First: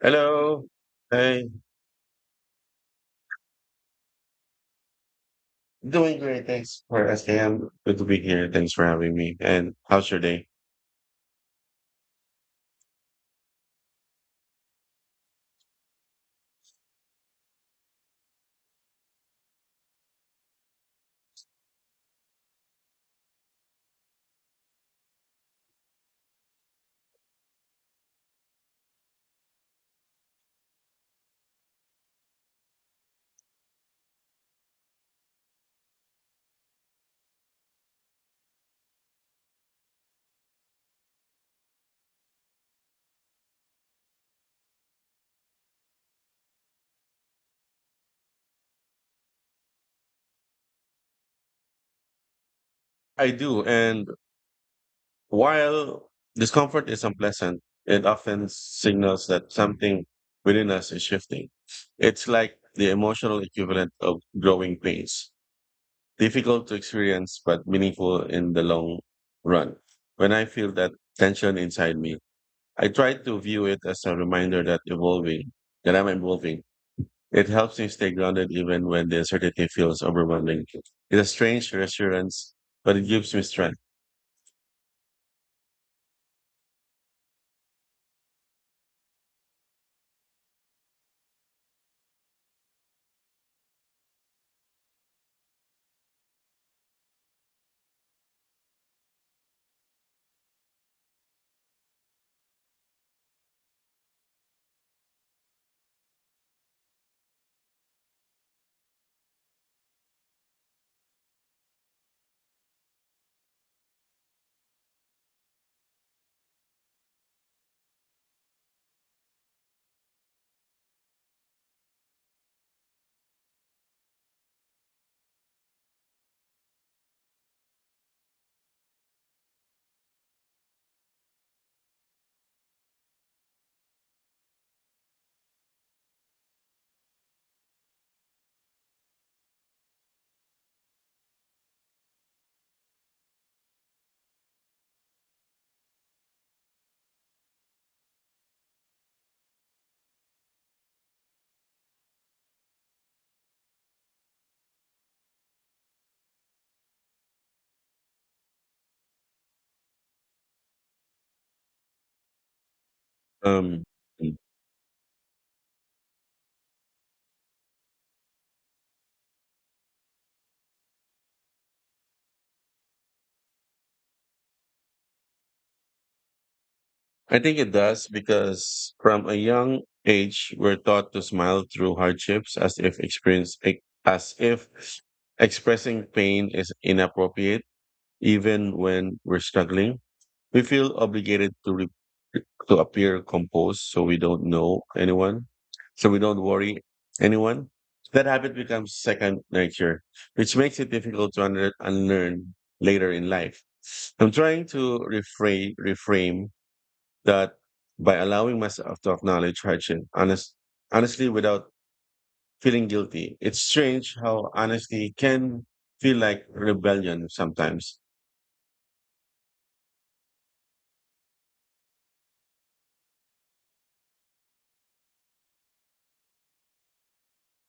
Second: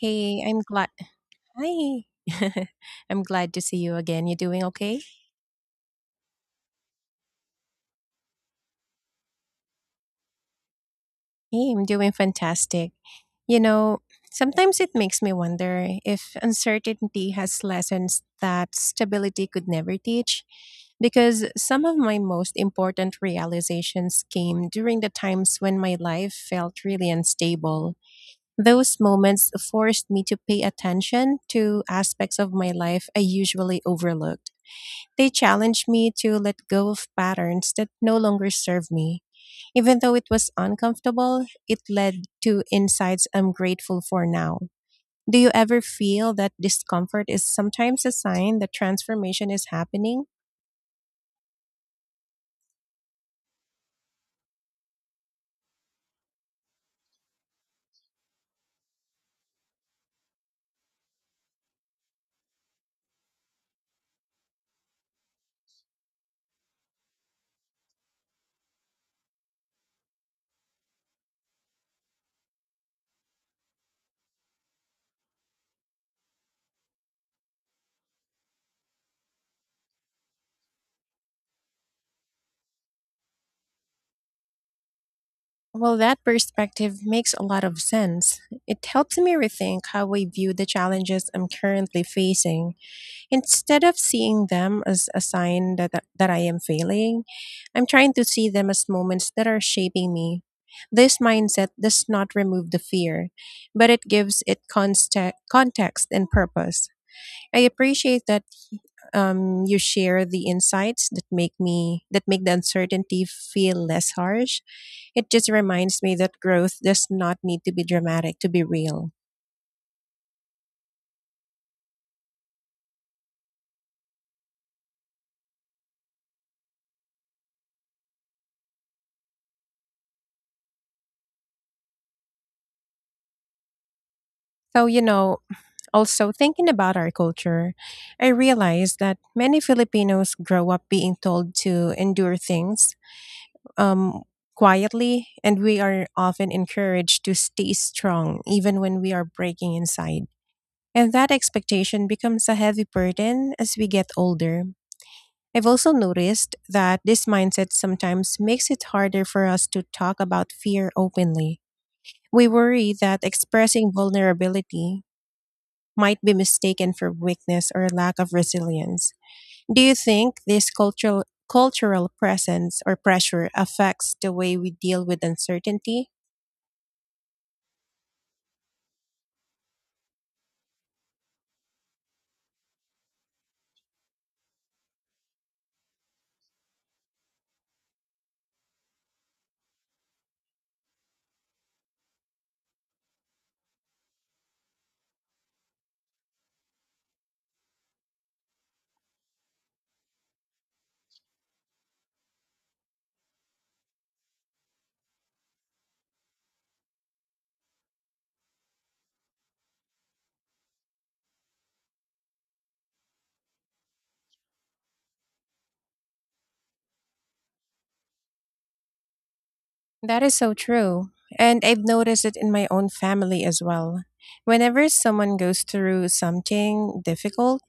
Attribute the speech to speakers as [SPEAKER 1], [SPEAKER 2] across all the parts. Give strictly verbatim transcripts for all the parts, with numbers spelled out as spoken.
[SPEAKER 1] Hey, I'm
[SPEAKER 2] Hello.
[SPEAKER 1] glad.
[SPEAKER 2] Hey.
[SPEAKER 1] Hi. I'm glad to see you again. You doing okay?
[SPEAKER 2] Doing great, thanks for asking. I'm good to be here. Thanks for having me. And how's your day?
[SPEAKER 1] Hey, I'm doing fantastic. You know, sometimes it makes me wonder if uncertainty has lessons that stability could never teach. Because some of my most important realizations came during the times when my life felt really unstable. Those moments forced me to pay attention to aspects of my life I usually overlooked. They challenged me to let go of patterns that no longer serve me. Even though it was uncomfortable, it led to insights I'm grateful for now. Do you ever feel that discomfort is sometimes a sign that transformation is happening?
[SPEAKER 2] I do. And while discomfort is unpleasant, it often signals that something within us is shifting. It's like the emotional equivalent of growing pains, difficult to experience, but meaningful in the long run. When I feel that tension inside me, I try to view it as a reminder that evolving, that I'm evolving. It helps me stay grounded even when the uncertainty feels overwhelming. It's a strange reassurance, but it gives me strength.
[SPEAKER 1] Well, that perspective makes a lot of sense. It helps me rethink how I view the challenges I'm currently facing. Instead of seeing them as a sign that, that, that I am failing, I'm trying to see them as moments that are shaping me. This mindset does not remove the fear, but it gives it conste- context and purpose. I appreciate that um, you share the insights that make me that make the uncertainty feel less harsh. It just reminds me that growth does not need to be dramatic to be real. So you know, also, thinking about our culture, I realized that many Filipinos grow up being told to endure things um, quietly, and we are often encouraged to stay strong even when we are breaking inside. And that expectation becomes a heavy burden as we get older. I've also noticed that this mindset sometimes makes it harder for us to talk about fear openly. We worry that
[SPEAKER 2] Um,
[SPEAKER 1] expressing
[SPEAKER 2] mm.
[SPEAKER 1] vulnerability might be mistaken for weakness or lack of resilience. Do you think this cultural cultural presence or pressure affects the way we deal with uncertainty?
[SPEAKER 2] I think it does because from a young age, we're taught to smile through hardships as if experience, as if expressing pain is inappropriate. Even when we're struggling, we feel obligated to re- to appear composed so we don't know anyone, so we don't worry anyone. That habit becomes second nature, which makes it difficult to under- unlearn later in life. I'm trying to reframe reframe that by allowing myself to acknowledge hardship honest, honestly without feeling guilty. It's strange how honesty can feel like rebellion sometimes.
[SPEAKER 1] That is so true. And I've noticed it in my own family as well. Whenever someone goes through something difficult,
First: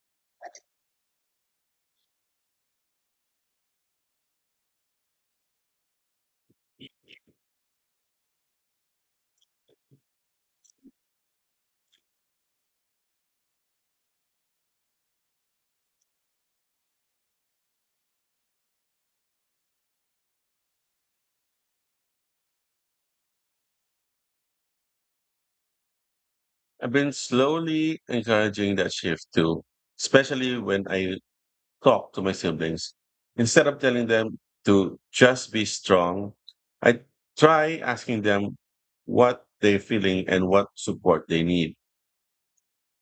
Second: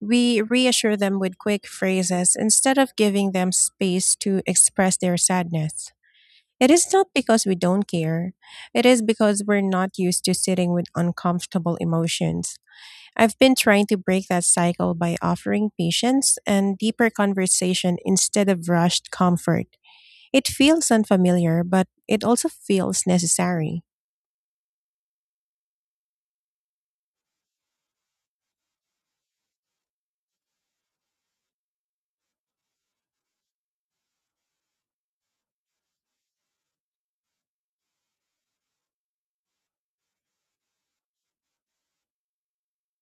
[SPEAKER 1] we reassure them with quick phrases instead of giving them space to express their sadness. It is not because we don't care. It is because we're not used to sitting with uncomfortable emotions. I've been trying to break that cycle by offering patience and deeper conversation instead of rushed comfort. It feels unfamiliar, but it also feels necessary.
[SPEAKER 2] I've been slowly encouraging that shift too, especially when I talk to my siblings. Instead of telling them to just be strong, I try asking them what they're feeling and what support they need.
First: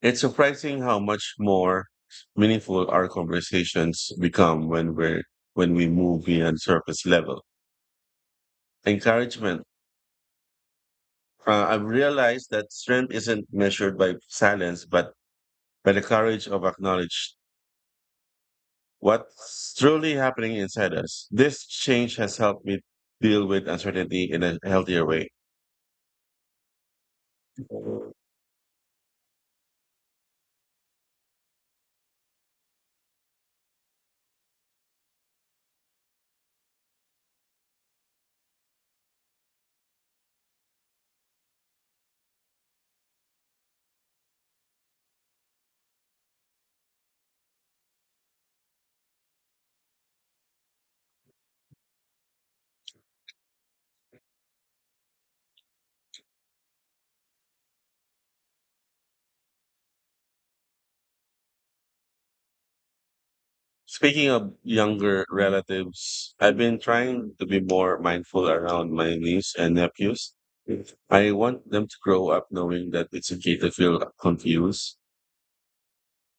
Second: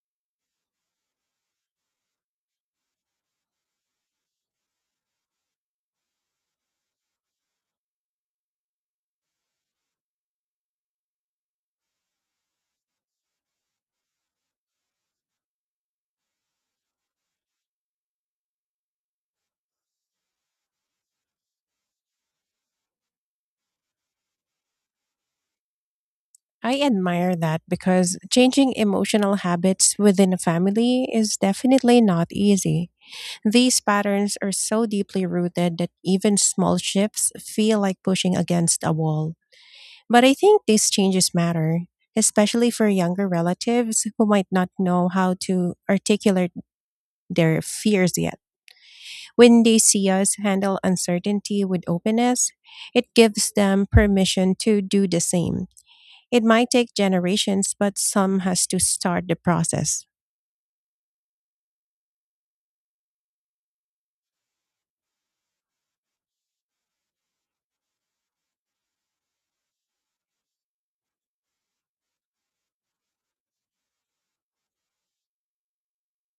[SPEAKER 2] It's surprising how much more meaningful our conversations become when we're when we move beyond surface level encouragement. Uh, I've realized that strength isn't measured by silence, but by the courage of acknowledging what's truly happening inside us. This change has helped me deal with uncertainty in a healthier way.
[SPEAKER 1] I admire that because changing emotional habits within a family is definitely not easy. These patterns are so deeply rooted that even small shifts feel like pushing against a wall. But I think these changes matter, especially for younger relatives who might not know how to articulate their fears yet. When they see us handle uncertainty with openness, it gives them permission to do the same. It might take generations, but some has to start the process.
[SPEAKER 2] Speaking of younger relatives, I've been trying to be more mindful around my niece and nephews. I want them to grow up knowing that it's okay to feel confused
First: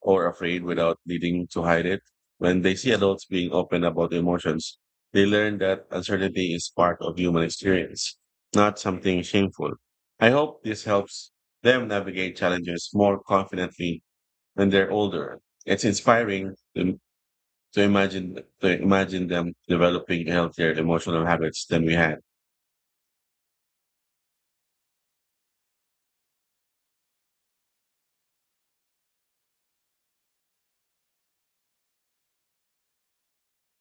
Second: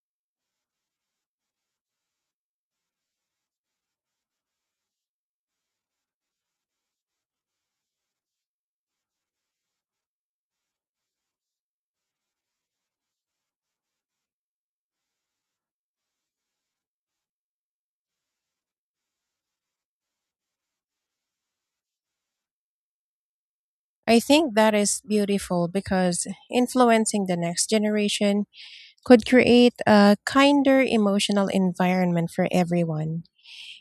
[SPEAKER 2] or afraid without needing to hide it. When they see adults being open about emotions, they learn that uncertainty is part of human experience, not something shameful. I hope this helps them navigate challenges more confidently when they're older. It's inspiring to, to imagine to imagine them developing healthier emotional habits than we had.
[SPEAKER 1] I think that is beautiful because influencing the next generation could create a kinder emotional environment for everyone.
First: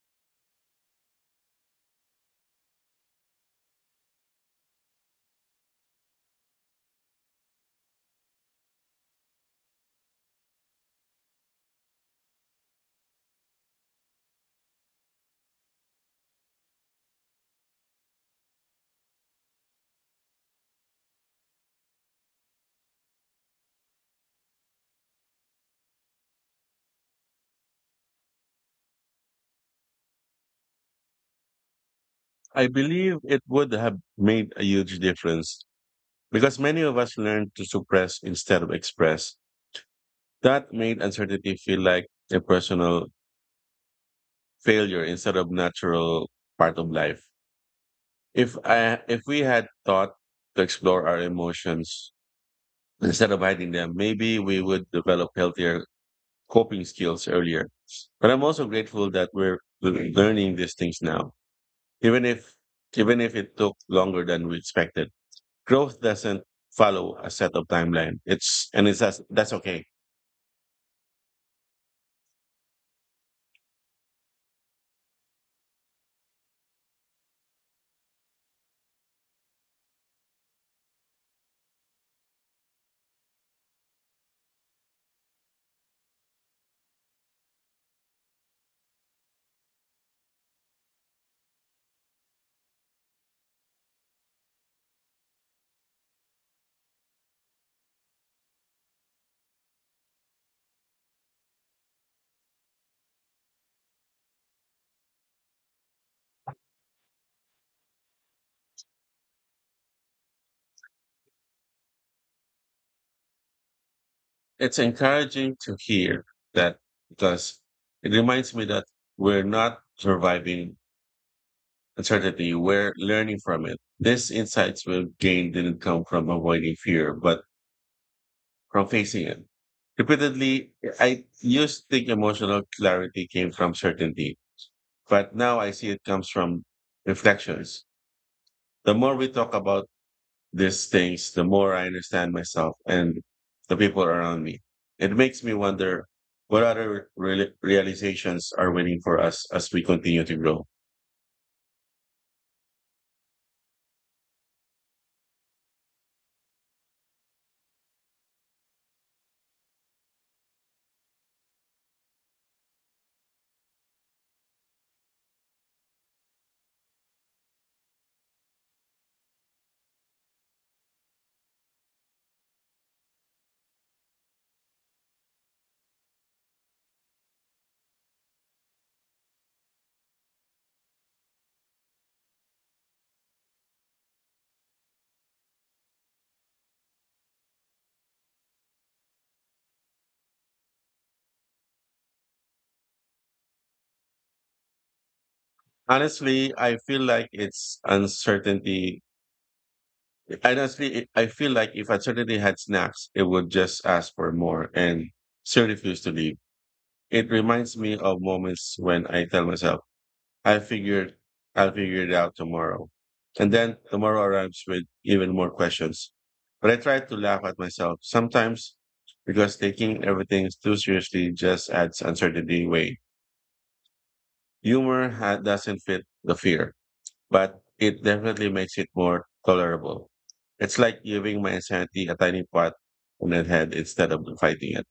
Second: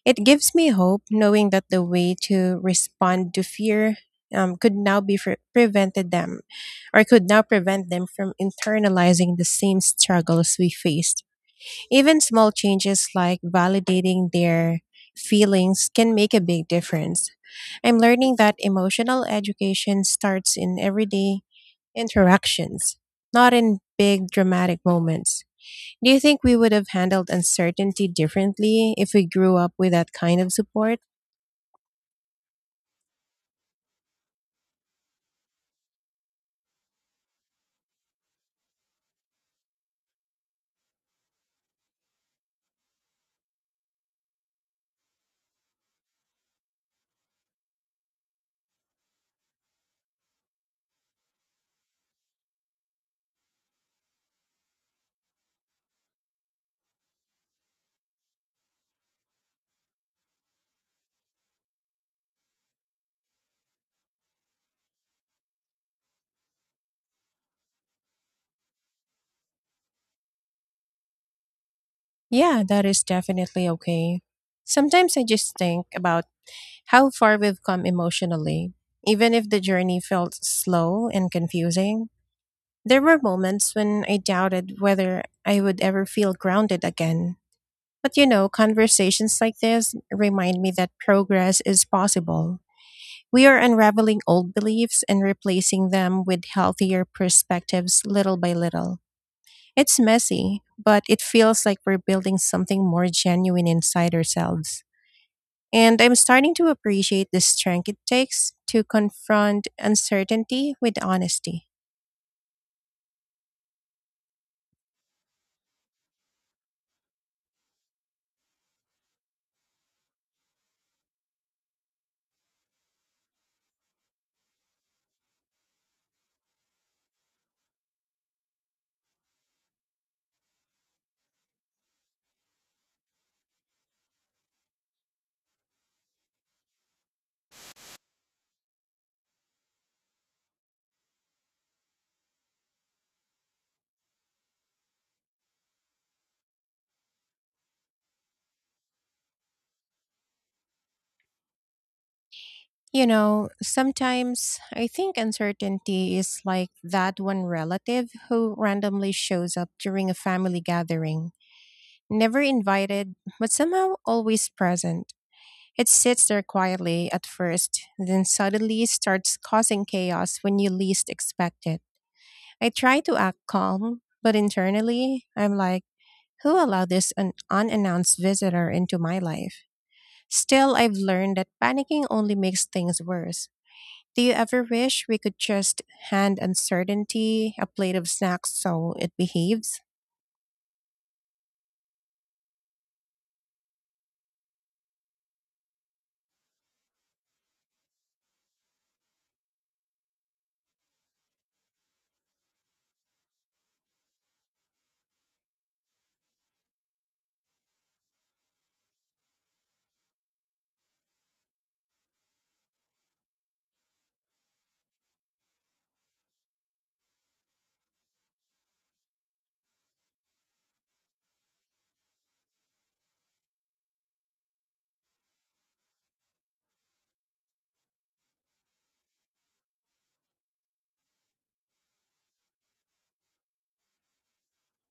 [SPEAKER 1] It gives me hope knowing that the way to respond to fear um, could now be pre- prevented them or could now prevent them from internalizing the same struggles we faced. Even small changes like validating their feelings can make a big difference. I'm learning that emotional education starts in everyday interactions, not in big dramatic moments. Do you think we would have handled uncertainty differently if we grew up with that kind of support?
[SPEAKER 2] I believe it would have made a huge difference because many of us learn to suppress instead of express. That made uncertainty feel like a personal failure instead of natural part of life. If I if we had thought to explore our emotions instead of hiding them, maybe we would develop healthier coping skills earlier. But I'm also grateful that we're learning these things now, even if even if it took longer than we expected. Growth doesn't follow a set of timeline. It's and it's that's that's okay.
[SPEAKER 1] Yeah, that is definitely okay. Sometimes I just think about how far we've come emotionally. Even if the journey felt slow and confusing, there were moments when I doubted whether I would ever feel grounded again. But you know, conversations like this remind me that progress is possible. We are unraveling old beliefs and replacing them with healthier perspectives little by little. It's messy, but it feels like we're building something more genuine inside ourselves. And I'm starting to appreciate the strength it takes to confront uncertainty with honesty.
[SPEAKER 2] It's encouraging to hear that because it reminds me that we're not surviving uncertainty, we're learning from it. These insights we've gained didn't come from avoiding fear, but from facing it repeatedly. I used to think emotional clarity came from certainty, but now I see it comes from reflections. The more we talk about these things, the more I understand myself and the people around me. It makes me wonder what other reali- realizations are waiting for us as we continue to grow.
[SPEAKER 1] You know, sometimes I think uncertainty is like that one relative who randomly shows up during a family gathering, never invited, but somehow always present. It sits there quietly at first, then suddenly starts causing chaos when you least expect it. I try to act calm, but internally, I'm like, who allowed this un- unannounced visitor into my life? Still, I've learned that panicking only makes things worse. Do you ever wish we could just hand uncertainty a plate of snacks so it behaves?
[SPEAKER 2] Honestly, I feel like it's uncertainty. Honestly, it- I feel like if uncertainty had snacks, it would just ask for more and still refuse to leave. It reminds me of moments when I tell myself, I figured I'll figure it out tomorrow. And then tomorrow arrives with even more questions. But I try to laugh at myself sometimes because taking everything too seriously just adds uncertainty way. Humor ha- doesn't fit the fear, but it definitely makes it more tolerable. It's like giving my insanity a tiny pot on the head instead of fighting it.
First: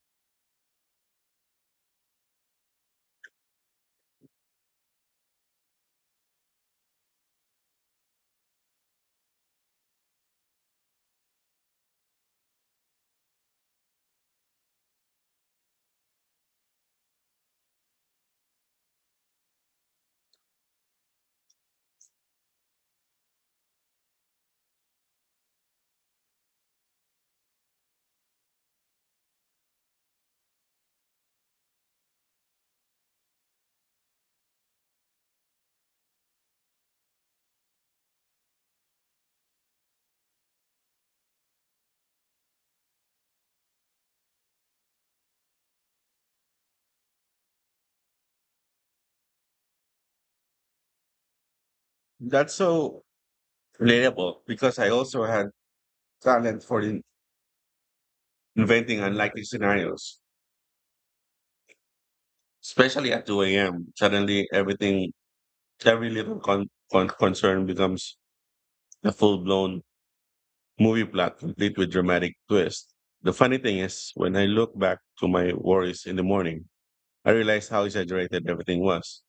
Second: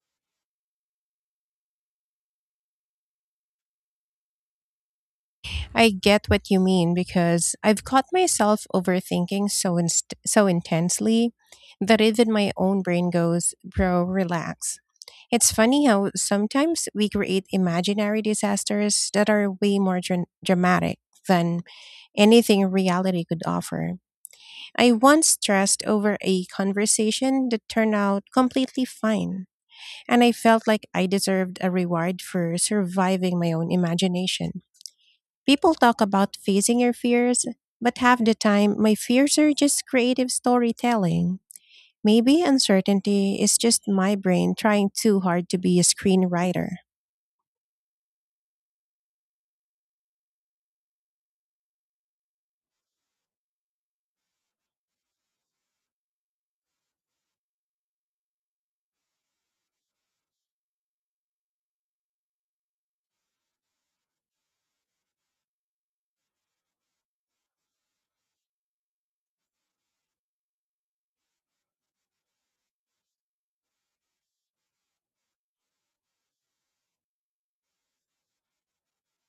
[SPEAKER 1] I get what you mean because I've caught myself overthinking so inst- so intensely that even my own brain goes, "Bro, relax." It's funny how sometimes we create imaginary disasters that are way more dra- dramatic than anything reality could offer. I once stressed over a conversation that turned out completely fine, and I felt like I deserved a reward for surviving my own imagination. People talk about facing your fears, but half the time, my fears are just creative storytelling. Maybe uncertainty is just my brain trying too hard to be a screenwriter.
[SPEAKER 2] That's so relatable because I also had talent for in- inventing unlikely scenarios, especially at two a m. Suddenly, everything, every little con- con- concern becomes a full blown movie plot complete with dramatic twist. The funny thing is, when I look back to my worries in the morning, I realize how exaggerated everything was.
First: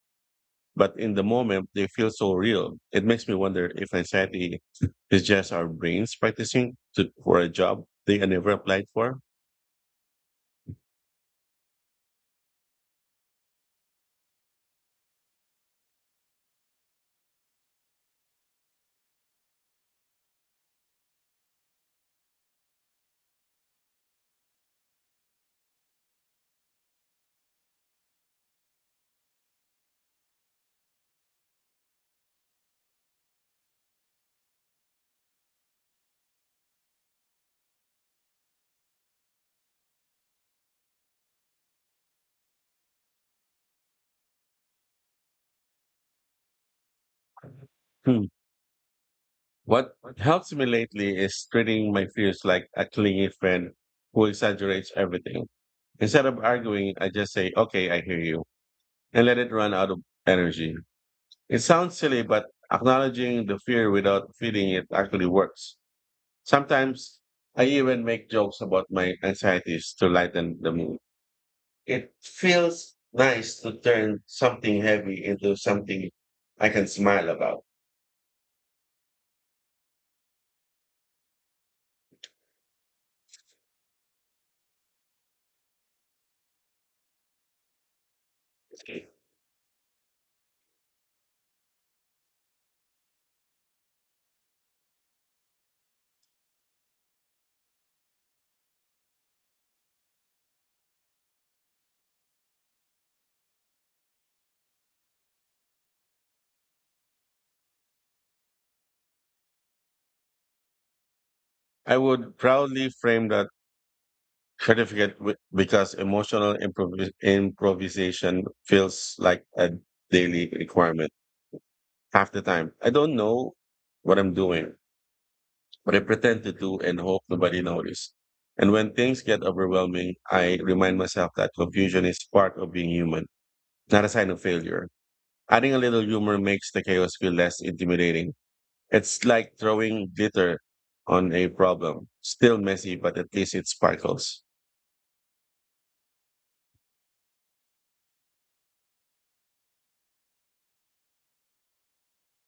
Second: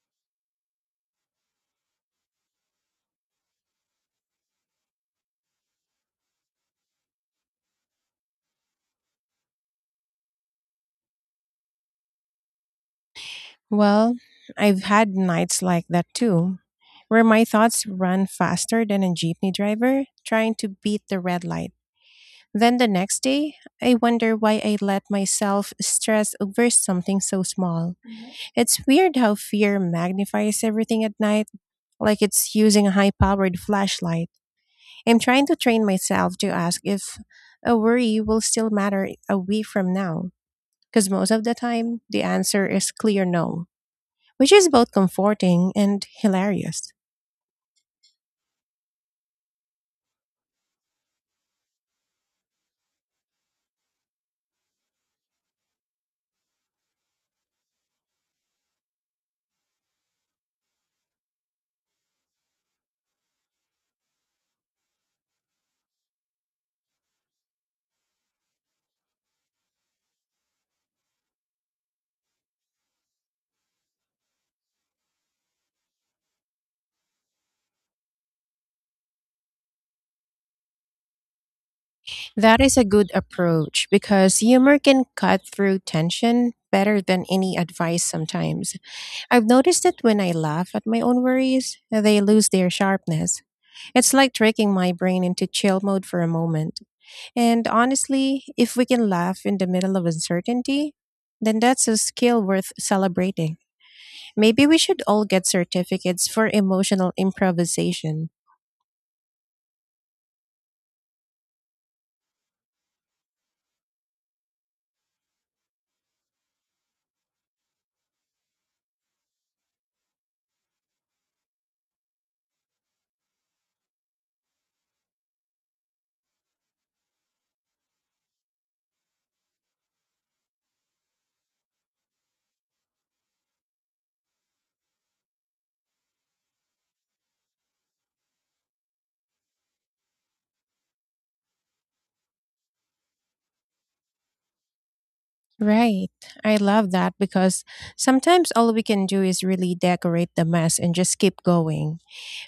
[SPEAKER 2] But in the moment, they feel so real. It makes me wonder if anxiety is just our brains practicing to, for a job they never applied for.
[SPEAKER 1] Well, I've had nights like that too, where my thoughts run faster than a jeepney driver trying to beat the red light. Then the next day, I wonder why I let myself stress over something so small. It's weird how fear magnifies everything at night like it's using a high powered flashlight. I'm trying to train myself to ask if a worry will still matter a week from now, because most of the time the answer is clear no, which is both comforting and hilarious.
[SPEAKER 2] Hmm. What helps me lately is treating my fears like a clingy friend who exaggerates everything. Instead of arguing, I just say, okay, I hear you, and let it run out of energy. It sounds silly, but acknowledging the fear without feeding it actually works. Sometimes I even make jokes about my anxieties to lighten the mood. It feels nice to turn something heavy into something I can smile about.
[SPEAKER 1] That is a good approach because humor can cut through tension better than any advice sometimes. I've noticed that when I laugh at my own worries, they lose their sharpness. It's like tricking my brain into chill mode for a moment. And honestly, if we can laugh in the middle of uncertainty, then that's a skill worth celebrating. Maybe we should all get certificates for emotional improvisation.
[SPEAKER 2] I would proudly frame that certificate with, because emotional improvis- improvisation feels like a daily requirement half the time. I don't know what I'm doing, but I pretend to do and hope nobody notices. And when things get overwhelming, I remind myself that confusion is part of being human, not a sign of failure. Adding a little humor makes the chaos feel less intimidating. It's like throwing glitter on a problem, still messy, but at least it sparkles.
[SPEAKER 1] Right. I love that because sometimes all we can do is really decorate the mess and just keep going.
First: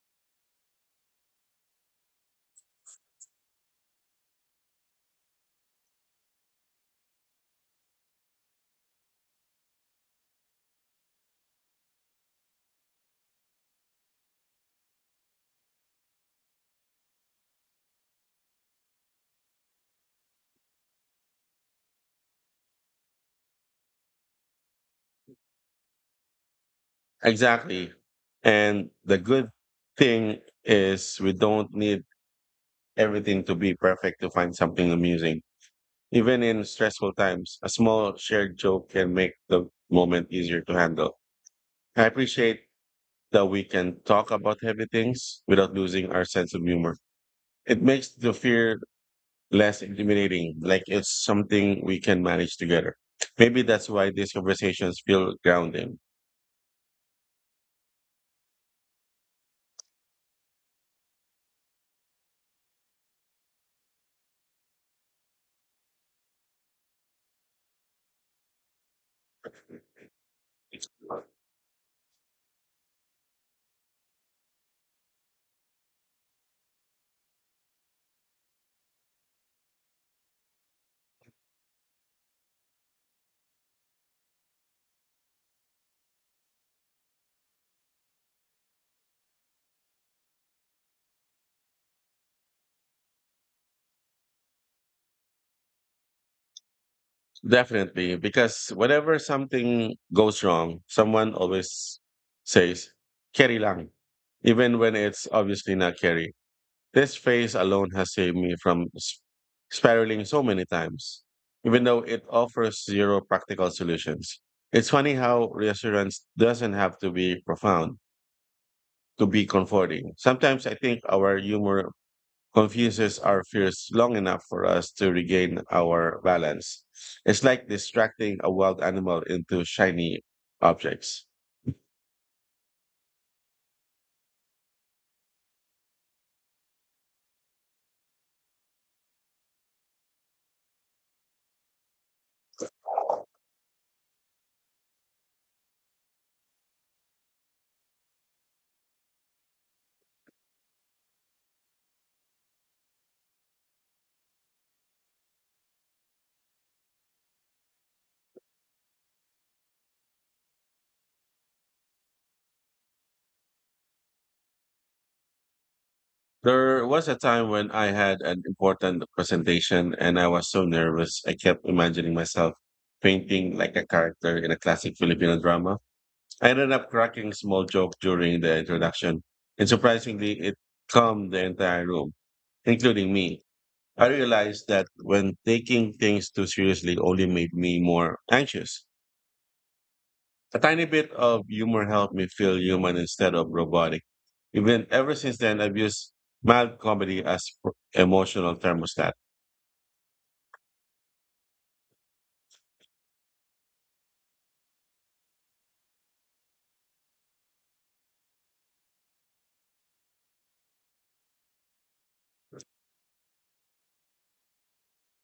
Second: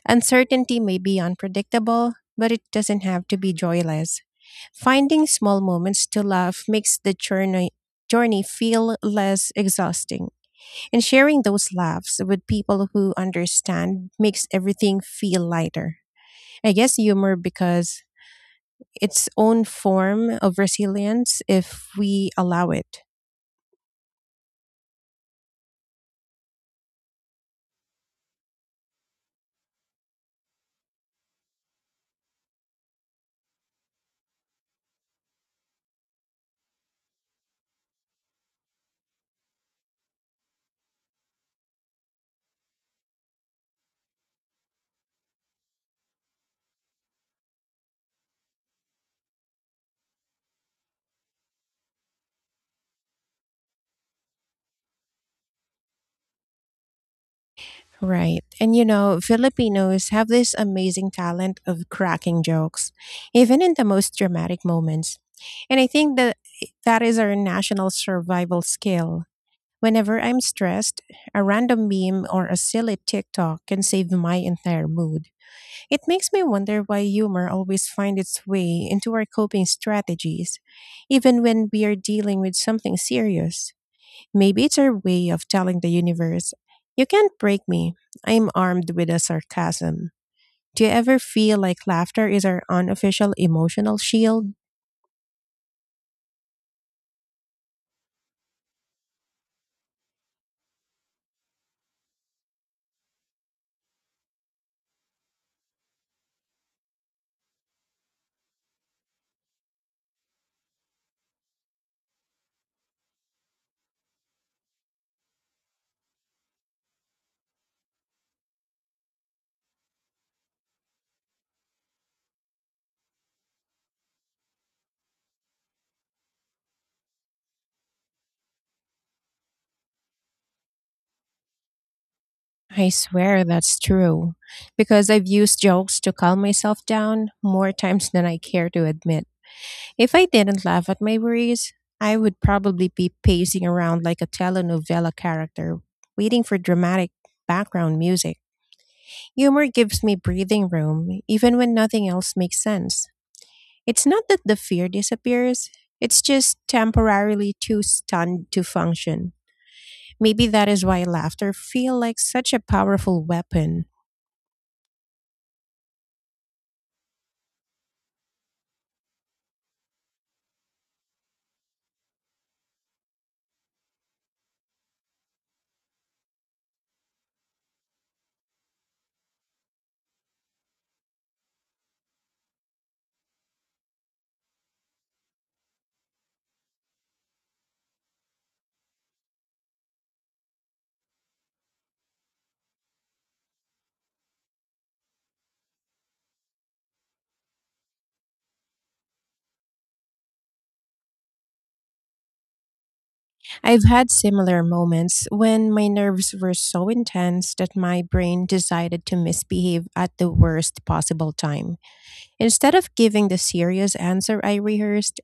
[SPEAKER 1] Uncertainty may be unpredictable, but it doesn't have to be joyless. Finding small moments to laugh makes the journey journey feel less exhausting. And sharing those laughs with people who understand makes everything feel lighter. I guess humor because its own form of resilience if we allow it.
[SPEAKER 2] Exactly. And the good thing is we don't need everything to be perfect to find something amusing. Even in stressful times, a small shared joke can make the moment easier to handle. I appreciate that we can talk about heavy things without losing our sense of humor. It makes the fear less intimidating, like it's something we can manage together. Maybe that's why these conversations feel grounding.
[SPEAKER 1] Right. And you know, Filipinos have this amazing talent of cracking jokes, even in the most dramatic moments. And I think that that is our national survival skill. Whenever I'm stressed, a random meme or a silly TikTok can save my entire mood. It makes me wonder why humor always finds its way into our coping strategies, even when we are dealing with something serious. Maybe it's our way of telling the universe, you can't break me. I'm armed with a sarcasm. Do you ever feel like laughter is our unofficial emotional shield?
[SPEAKER 2] Definitely, because whenever something goes wrong, someone always says, carry lang, even when it's obviously not carry. This phrase alone has saved me from s- spiraling so many times, even though it offers zero practical solutions. It's funny how reassurance doesn't have to be profound to be comforting. Sometimes I think our humor confuses our fears long enough for us to regain our balance. It's like distracting a wild animal into shiny objects.
[SPEAKER 1] I swear that's true. Because I've used jokes to calm myself down more times than I care to admit. If I didn't laugh at my worries, I would probably be pacing around like a telenovela character, waiting for dramatic background music. Humor gives me breathing room, even when nothing else makes sense. It's not that the fear disappears, it's just temporarily too stunned to function. Maybe that is why laughter feel like such a powerful weapon.
[SPEAKER 2] There was a time when I had an important presentation and I was so nervous. I kept imagining myself painting like a character in a classic Filipino drama. I ended up cracking a small joke during the introduction, and surprisingly, it calmed the entire room, including me. I realized that when taking things too seriously only made me more anxious. A tiny bit of humor helped me feel human instead of robotic. Even ever since then, I've used mild comedy as pr- emotional thermostat.
[SPEAKER 1] I've had similar moments when my nerves were so intense that my brain decided to misbehave at the worst possible time. Instead of giving the serious answer I rehearsed,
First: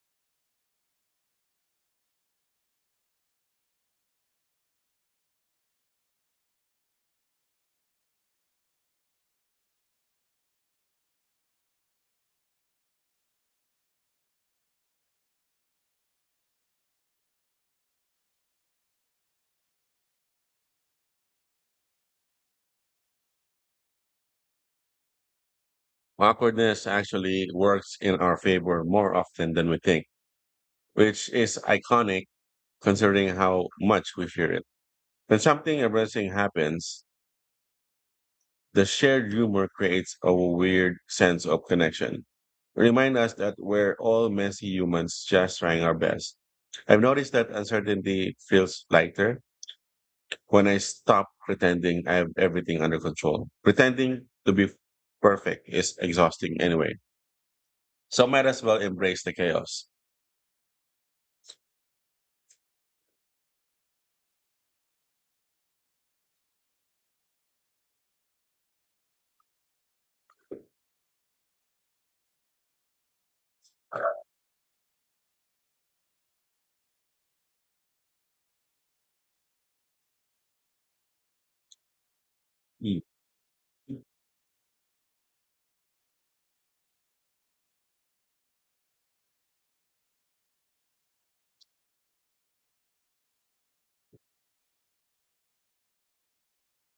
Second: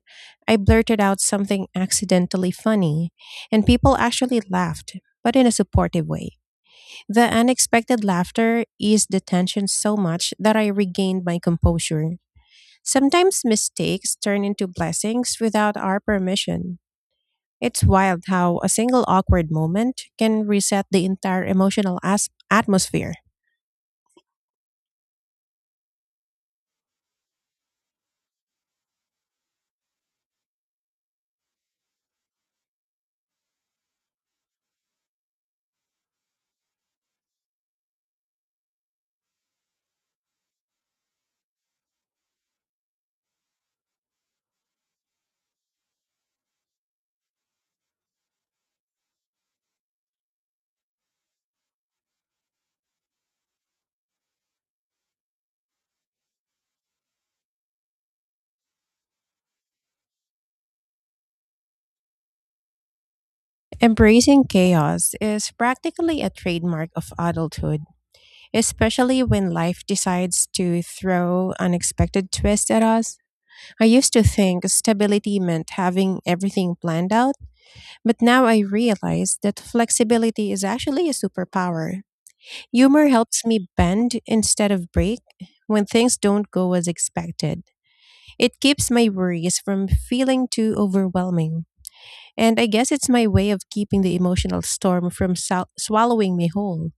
[SPEAKER 1] I blurted out something accidentally funny, and people actually laughed, but in a supportive way. The unexpected laughter eased the tension so much that I regained my composure. Sometimes mistakes turn into blessings without our permission. It's wild how a single awkward moment can reset the entire emotional as- atmosphere.
[SPEAKER 2] Awkwardness actually works in our favor more often than we think, which is iconic considering how much we fear it. When something embarrassing happens, the shared humor creates a weird sense of connection. Remind us that we're all messy humans just trying our best. I've noticed that uncertainty feels lighter when I stop pretending I have everything under control. Pretending to be perfect is exhausting anyway. So might as well embrace the chaos.
[SPEAKER 1] Embracing chaos is practically a trademark of adulthood, especially when life decides to throw unexpected twists at us. I used to think stability meant having everything planned out, but now I realize that flexibility is actually a superpower.
[SPEAKER 2] Mm.
[SPEAKER 1] Humor helps me bend instead of break when things don't go as expected. It keeps my worries from feeling too overwhelming, and I guess it's my way of keeping the emotional storm from sal- swallowing me whole.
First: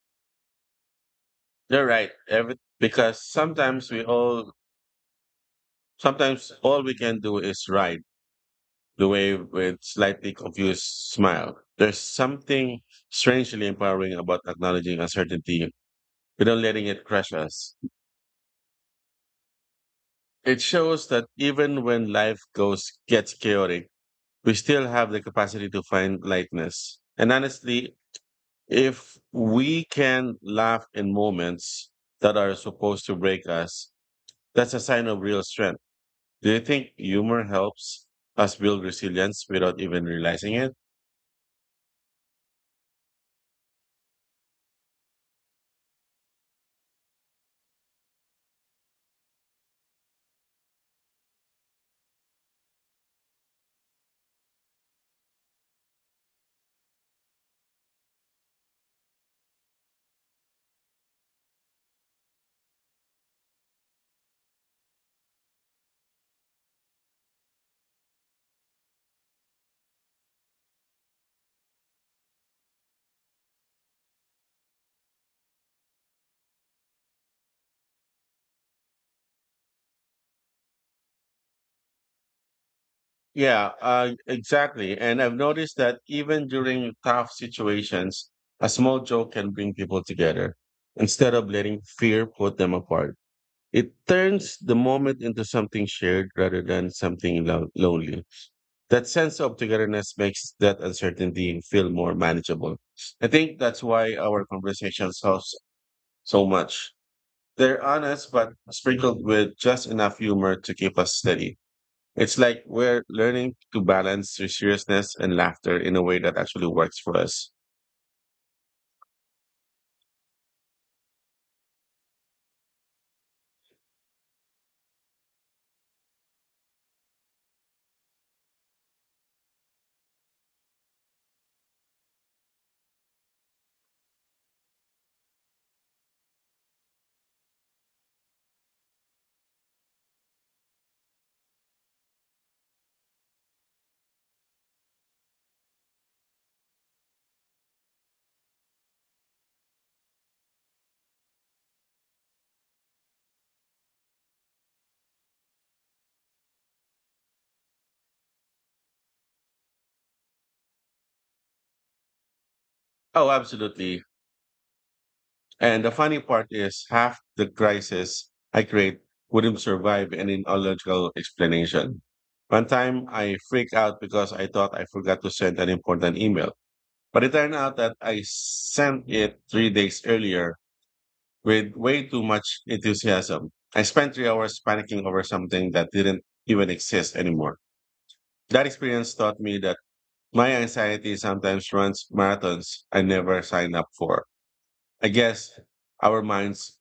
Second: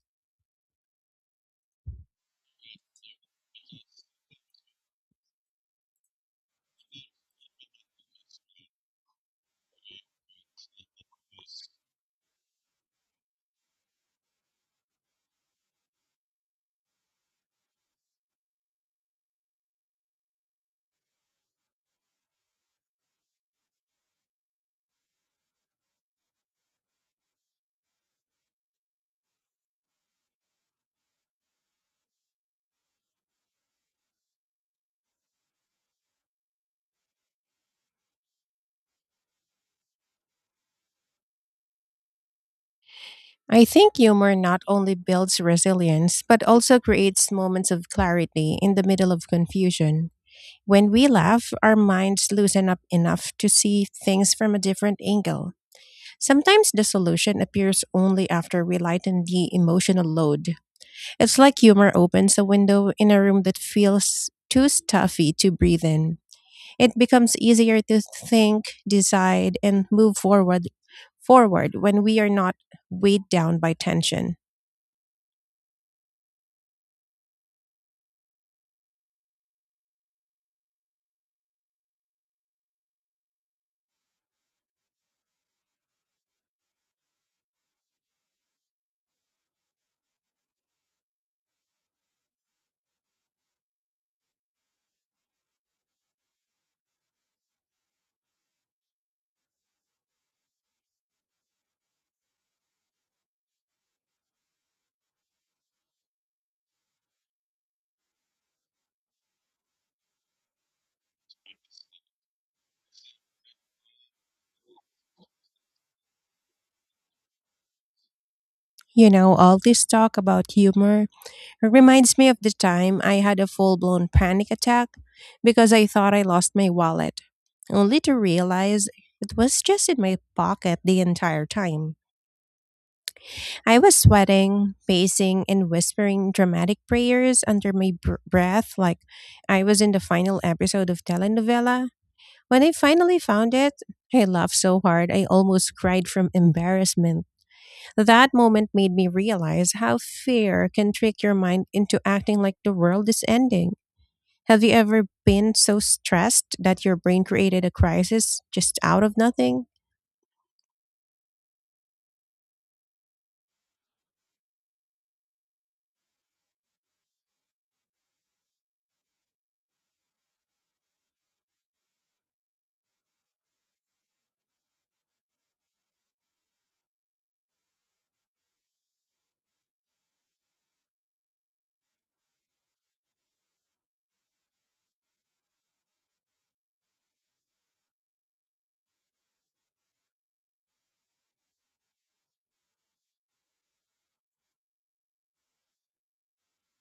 [SPEAKER 2] You're right. Every, because sometimes we all, sometimes all we can do is ride the wave with slightly confused smile. There's something strangely empowering about acknowledging uncertainty without letting it crush us. It shows that even when life goes gets chaotic, we still have the capacity to find lightness. And honestly, if we can laugh in moments that are supposed to break us, that's a sign of real strength. Do you think humor helps us build resilience without even realizing it?
[SPEAKER 1] I think humor not only builds resilience, but also creates moments of clarity in the middle of confusion. When we laugh, our minds loosen up enough to see things from a different angle. Sometimes the solution appears only after we lighten the emotional load. It's like humor opens a window in a room that feels too stuffy to breathe in. It becomes easier to think, decide, and move forward forward when we are not weighed down by tension.
[SPEAKER 2] Yeah, uh, exactly. And I've noticed that even during tough situations, a small joke can bring people together instead of letting fear put them apart. It turns the moment into something shared rather than something lo- lonely. That sense of togetherness makes that uncertainty feel more manageable. I think that's why our conversation helps so much. They're honest, but sprinkled with just enough humor to keep us steady. It's like we're learning to balance seriousness and laughter in a way that actually works for us.
[SPEAKER 1] You know, all this talk about humor reminds me of the time I had a full blown panic attack because I thought I lost my wallet, only to realize it was just in my pocket the entire time. I was sweating, pacing, and whispering dramatic prayers under my br- breath like I was in the final episode of telenovela. When I finally found it, I laughed so hard I almost cried from embarrassment. That moment made me realize how fear can trick your mind into acting like the world is ending. Have you ever been so stressed that your brain created a crisis just out of nothing?
[SPEAKER 2] Oh, absolutely. And the funny part is, half the crisis I create wouldn't survive any logical explanation. One time I freaked out because I thought I forgot to send an important email. But it turned out that I sent it three days earlier with way too much enthusiasm. I spent three hours panicking over something that didn't even exist anymore. That experience taught me that my anxiety sometimes runs marathons I never signed up for. I guess our minds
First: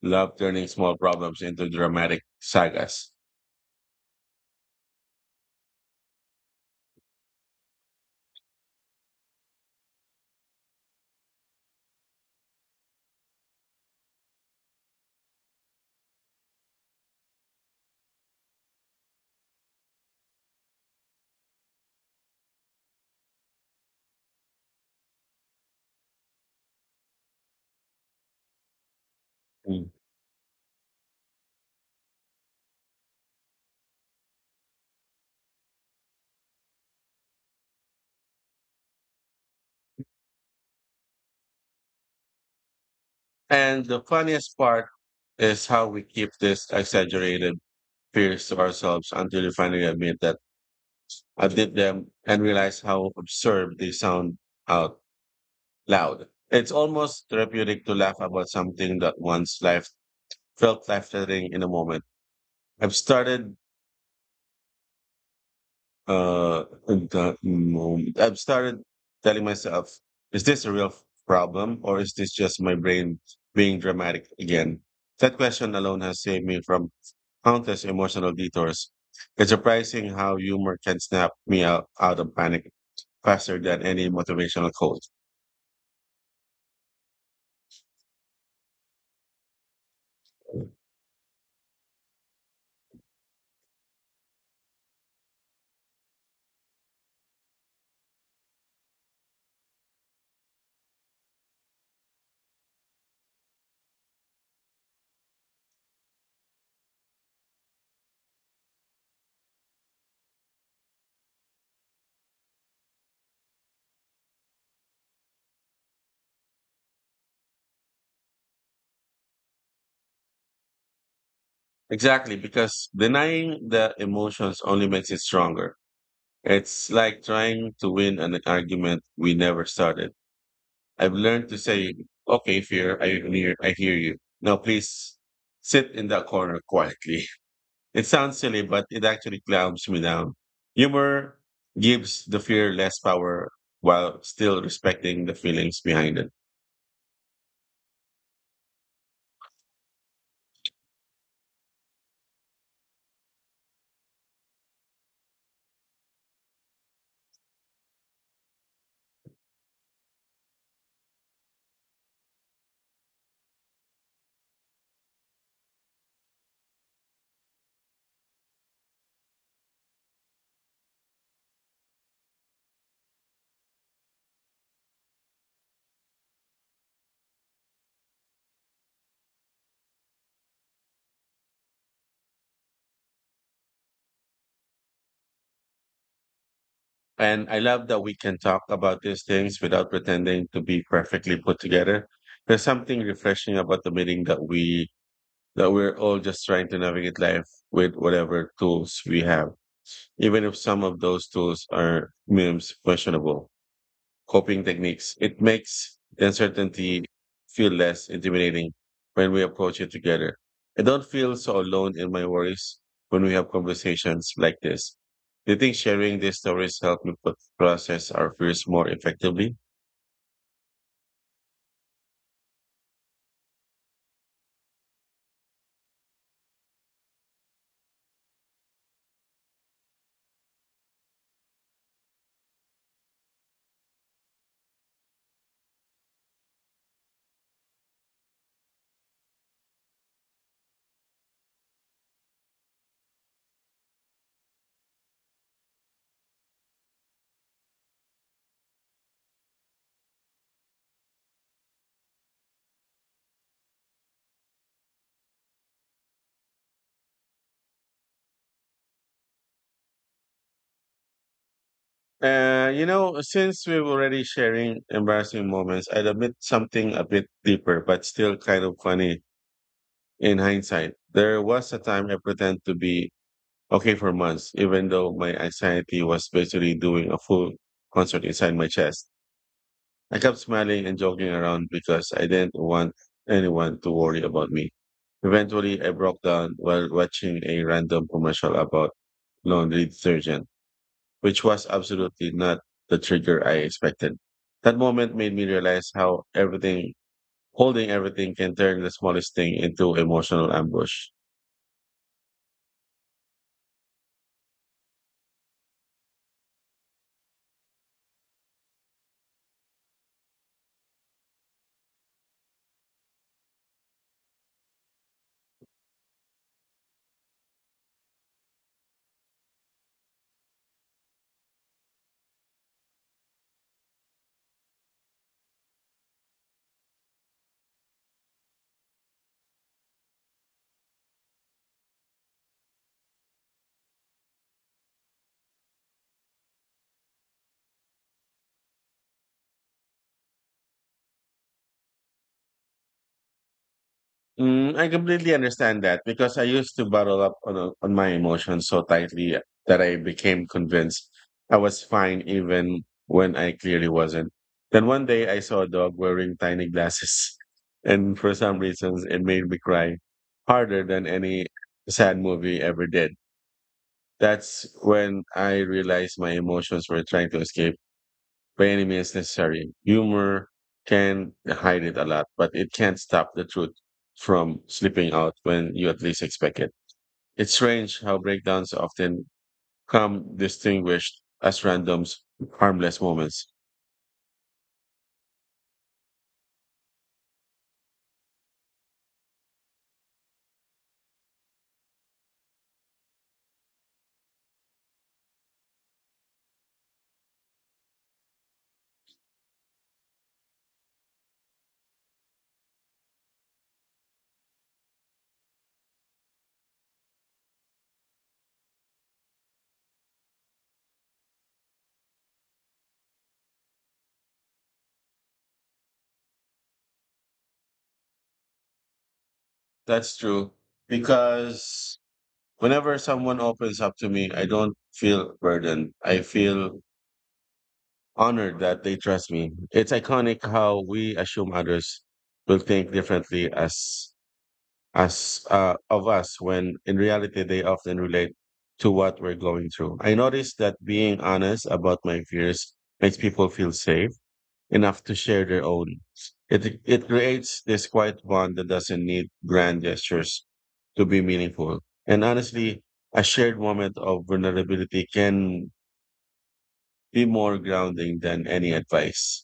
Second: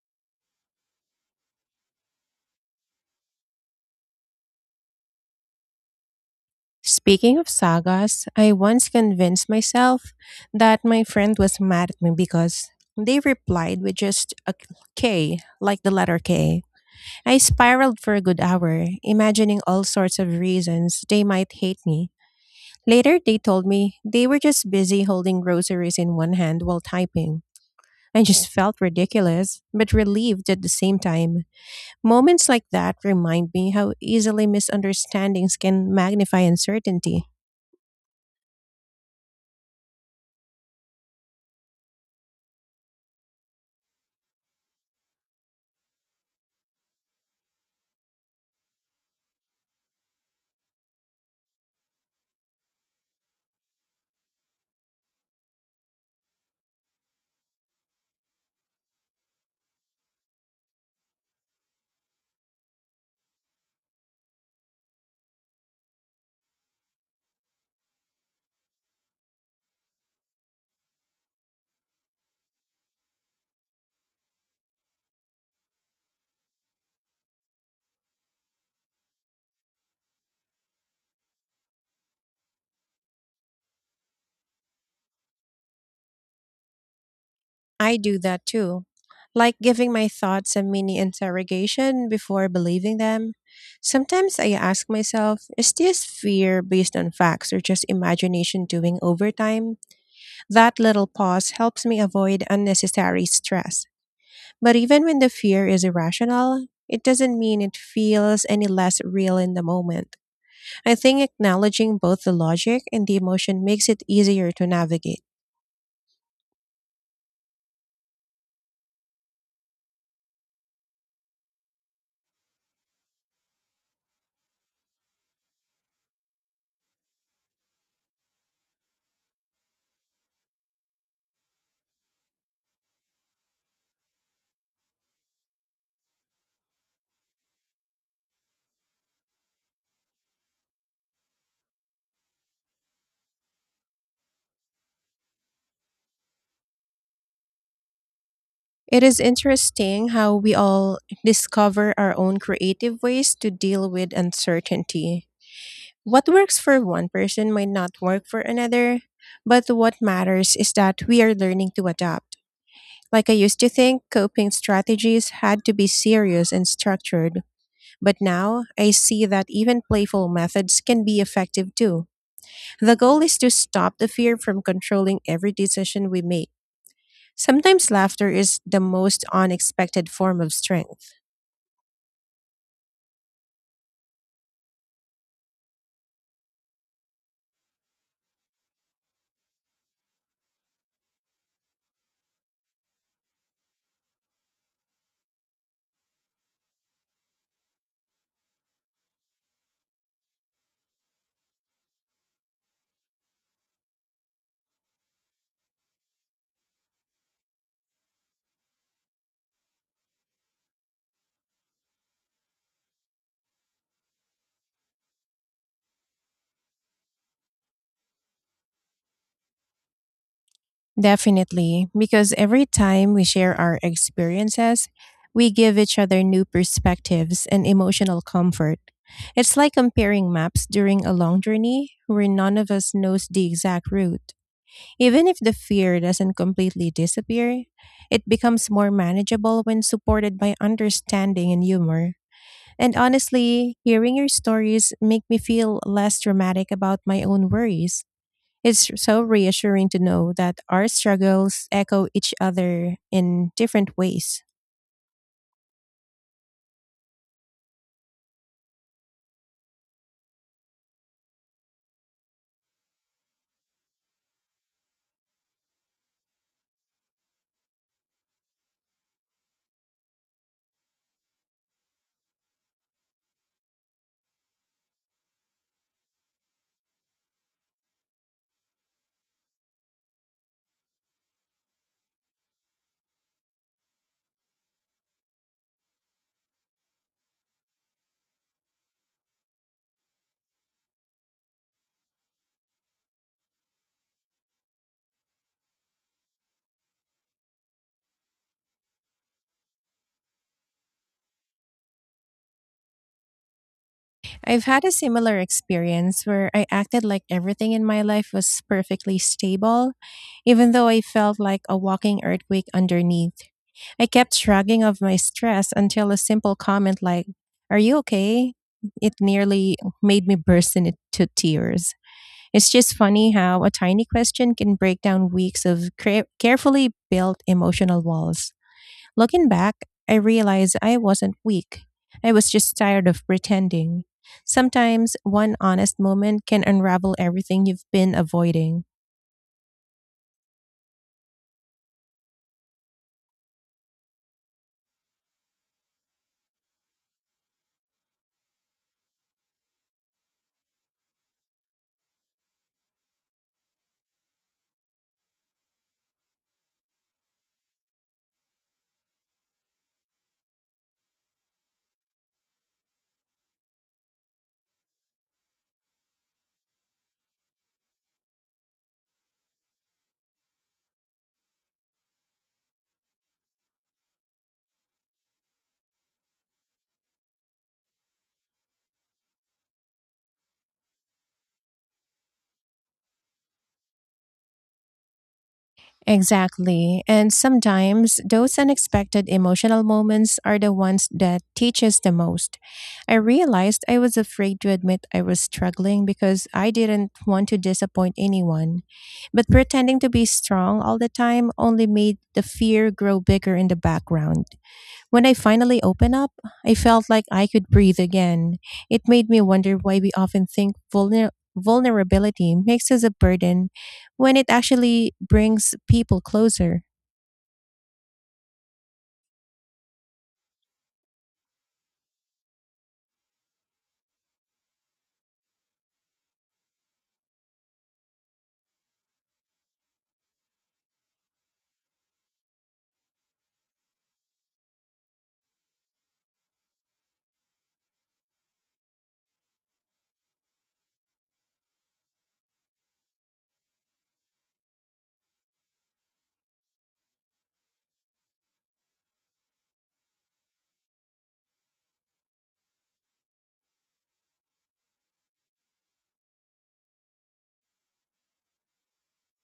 [SPEAKER 2] love turning small problems into dramatic sagas.
[SPEAKER 1] Speaking of sagas, I once convinced myself that my friend was mad at me because they replied with just a K, like the letter K. I spiraled for a good hour, imagining all sorts of reasons they might hate me. Later, they told me they were just busy holding groceries in one hand while typing. I just felt ridiculous,
[SPEAKER 2] Mm.
[SPEAKER 1] but relieved at the same time. Moments like that remind me how easily misunderstandings can magnify uncertainty.
[SPEAKER 2] And the funniest part is how we keep this exaggerated fears to ourselves until we finally admit that I did them and realize how absurd they sound out loud. It's almost therapeutic to laugh about something that once life felt life threatening in a moment. I've started Uh, at that moment, I've started telling myself, is this a real f- problem or is this just my brain being dramatic again? That question alone has saved me from countless emotional detours. It's surprising how humor can snap me out, out of panic faster than any motivational quote.
[SPEAKER 1] I do that too, like giving my thoughts a mini interrogation before believing them. Sometimes I ask myself, is this fear based on facts or just imagination doing overtime? That little pause helps me avoid unnecessary stress. But even when the fear is irrational, it doesn't mean it feels any less real in the moment. I think acknowledging both the logic and the emotion makes it easier to navigate.
[SPEAKER 2] Exactly, because denying the emotions only makes it stronger. It's like trying to win an argument we never started. I've learned to say, okay, fear, I hear, I hear you. Now please sit in that corner quietly. It sounds silly, but it actually calms me down. Humor gives the fear less power while still respecting the feelings behind it.
[SPEAKER 1] It is interesting how we all discover our own creative ways to deal with uncertainty. What works for one person might not work for another, but what matters is that we are learning to adapt. Like I used to think coping strategies had to be serious and structured, but now I see that even playful methods can be effective too. The goal is to stop the fear from controlling every decision we make. Sometimes laughter is the most unexpected form of strength.
[SPEAKER 2] And I love that we can talk about these things without pretending to be perfectly put together. There's something refreshing about the meeting that we that we're all just trying to navigate life with whatever tools we have. Even if some of those tools are memes questionable coping techniques, it makes the uncertainty feel less intimidating when we approach it together. I don't feel so alone in my worries when we have conversations like this. Do you think sharing these stories help me put, process our fears more effectively?
[SPEAKER 1] Definitely, because every time we share our experiences, we give each other new perspectives and emotional comfort. It's like comparing maps during a long journey where none of us knows the exact route. Even if the fear doesn't completely disappear, it becomes more manageable when supported by understanding and humor. And honestly, hearing your stories make me feel less dramatic about my own worries. It's so reassuring to know that our struggles echo each other in different ways.
[SPEAKER 2] Uh, you know, since we're already sharing embarrassing moments, I'd admit something a bit deeper, but still kind of funny in hindsight. There was a time I pretend to be okay for months, even though my anxiety was basically doing a full concert inside my chest. I kept smiling and joking around because I didn't want anyone to worry about me. Eventually, I broke down while watching a random commercial about laundry detergent, which was absolutely not the trigger I expected. That moment made me realize how everything, holding everything can turn the smallest thing into emotional ambush.
[SPEAKER 1] I've had a similar experience where I acted like everything in my life was perfectly stable, even though I felt like a walking earthquake underneath. I kept shrugging off my stress until a simple comment like, "Are you okay?" It nearly made me burst into tears. It's just funny how a tiny question can break down weeks of cre- carefully built emotional walls. Looking back, I realized I wasn't weak. I was just tired of pretending. Sometimes one honest moment can unravel everything you've been avoiding.
[SPEAKER 2] Mm, I completely understand that because I used to bottle up on uh, on my emotions so tightly that I became convinced I was fine even when I clearly wasn't. Then one day I saw a dog wearing tiny glasses, and for some reasons it made me cry harder than any sad movie ever did. That's when I realized my emotions were trying to escape by any means necessary. Humor can hide it a lot, but it can't stop the truth from slipping out when you at least expect it. It's strange how breakdowns often come distinguished as random, harmless moments.
[SPEAKER 1] Exactly. And sometimes those unexpected emotional moments are the ones that teach us the most. I realized I was afraid to admit I was struggling because I didn't want to disappoint anyone. But pretending to be strong all the time only made the fear grow bigger in the background. When I finally opened up, I felt like I could breathe again. It made me wonder why we often think vulner- vulnerability makes us a burden when it actually brings people closer.
[SPEAKER 2] That's true because whenever someone opens up to me, I don't feel burdened. I feel honored that they trust me. It's iconic how we assume others will think differently as as uh, of us when in reality they often relate to what we're going through. I noticed that being honest about my fears makes people feel safe enough to share their own. It it creates this quiet bond that doesn't need grand gestures to be meaningful. And honestly, a shared moment of vulnerability can be more grounding than any advice.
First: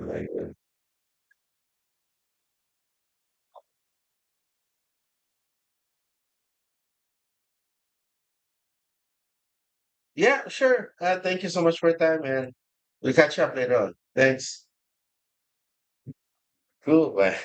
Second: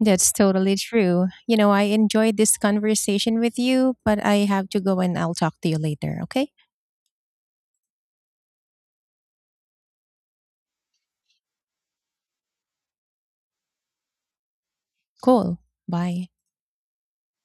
[SPEAKER 1] That's totally true. You know, I enjoyed this conversation with you, but I have to go and I'll talk to you later, okay?
[SPEAKER 2] Yeah, sure. Uh, thank you so much for your time, and we'll catch up later on. Thanks.
[SPEAKER 1] Cool. Bye.
[SPEAKER 2] Cool. Bye.